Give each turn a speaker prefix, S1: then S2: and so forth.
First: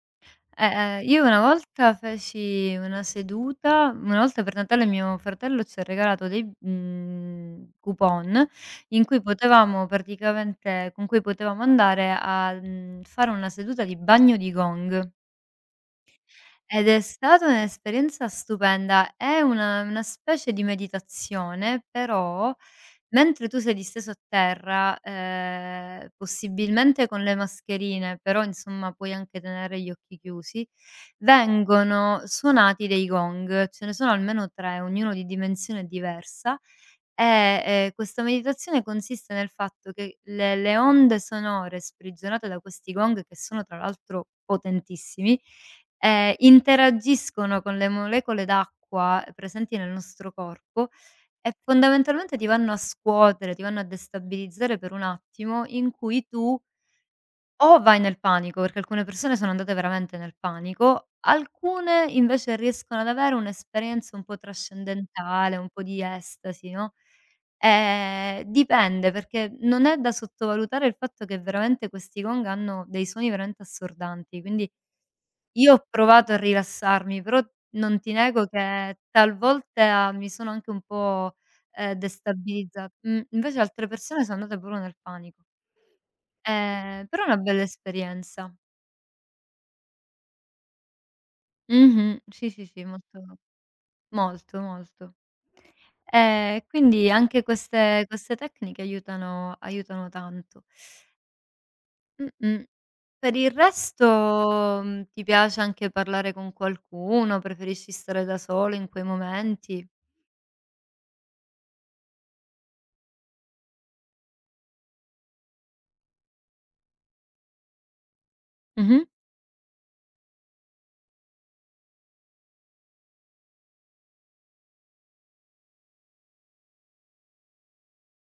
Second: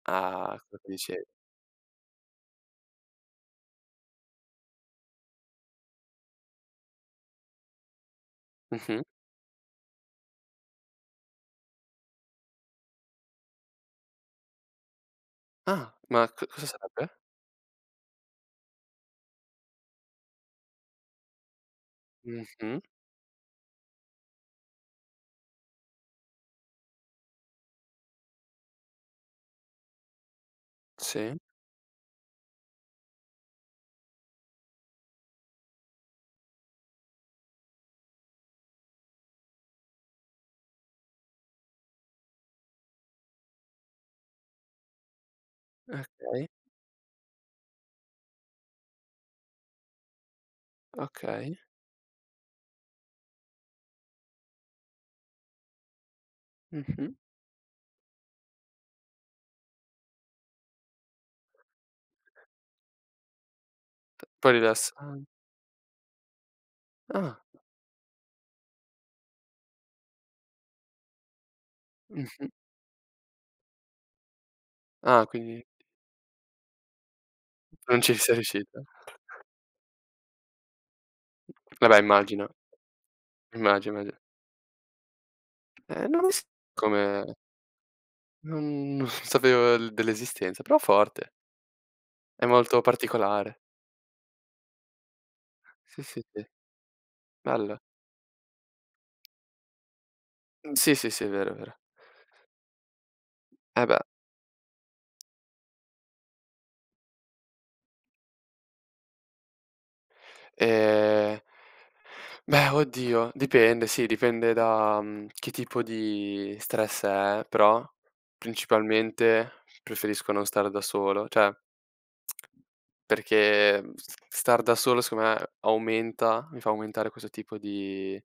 S1: Ah
S2: E ehm, io
S1: [unintelligible]
S2: una volta feci una seduta una volta per Natale mio fratello ci ha regalato dei, mhmm, coupon
S1: Mh-mh.
S2: in cui potevamo praticamente con cui potevamo andare al, mhmm, fare una seduta di bagno di gong.
S1: Ah ma c cosa
S2: Ed è
S1: sarebbe?
S2: stata un'esperienza stupenda. È una una specie di meditazione però,
S1: Mh-mh.
S2: mentre tu sei disteso a terra, ehm, possibilmente con le mascherine, però insomma puoi anche tenere gli occhi chiusi,
S1: Sì.
S2: vengono suonati dei gong, ce ne sono almeno 3 ognuno di dimensione diversa; ehm, e questa meditazione consiste nel fatto che le le onde sonore sprigionate da questi gong, che sono tra l'altro potentissimi,
S1: Eh,
S2: ehm,
S1: okay.
S2: interagiscono con le molecole d'acqua presenti nel nostro corpo e
S1: Okay.
S2: fondamentalmente ti vanno a scuotere, ti vanno a destabilizzare per un attimo in cui tu
S1: Mh-mh.
S2: o vai nel panico, perché alcune persone sono andate veramente nel panico, alcune invece riescono ad avere un'esperienza
S1: T
S2: un po'
S1: poi rilassan
S2: trascendentale, un po' di estasi, no?
S1: Ah.
S2: Ehm, dipende perché non è da sottovalutare il fatto che veramente questi gong
S1: Mh-mh.
S2: hanno dei suoni veramente assordanti, quindi
S1: Ah quindi
S2: io ho provato a rilassarmi, però non
S1: Non ci
S2: ti
S1: sei
S2: nego
S1: riuscita.
S2: che talvolta mi sono anche un po', ehm,
S1: Vabbè immagino.
S2: destabilizza mhmm, invece altre
S1: Immagino.
S2: persone sono andate pure nel panic
S1: Eh non lo s
S2: Ehm, però è
S1: come
S2: una bella esperienza.
S1: Non non sapevo l dell'esistenza, però forte.
S2: Mh-mh,
S1: È
S2: sì, sì,
S1: molto
S2: sì, molto
S1: particolare.
S2: molto, molto.
S1: Sì, sì, sì.
S2: Ehm, e quindi anche
S1: Bello.
S2: queste queste tecniche aiutano aiutano tanto.
S1: Mh, sì sì sì, è vero, è vero.
S2: Mh, mh. Per il
S1: Eh beh.
S2: resto, mhmm, ti piace anche parlare con qualcuno? Preferisci stare da solo in quei momenti?
S1: Ehm Beh oddio, dipende sì dipende da, mhmm, che tipo di stress è, però
S2: Mh-mh.
S1: principalmente preferisco non stare da solo cioè, perché mhmm, s star da solo secondo me aumenta mi fa aumentare questo tipo di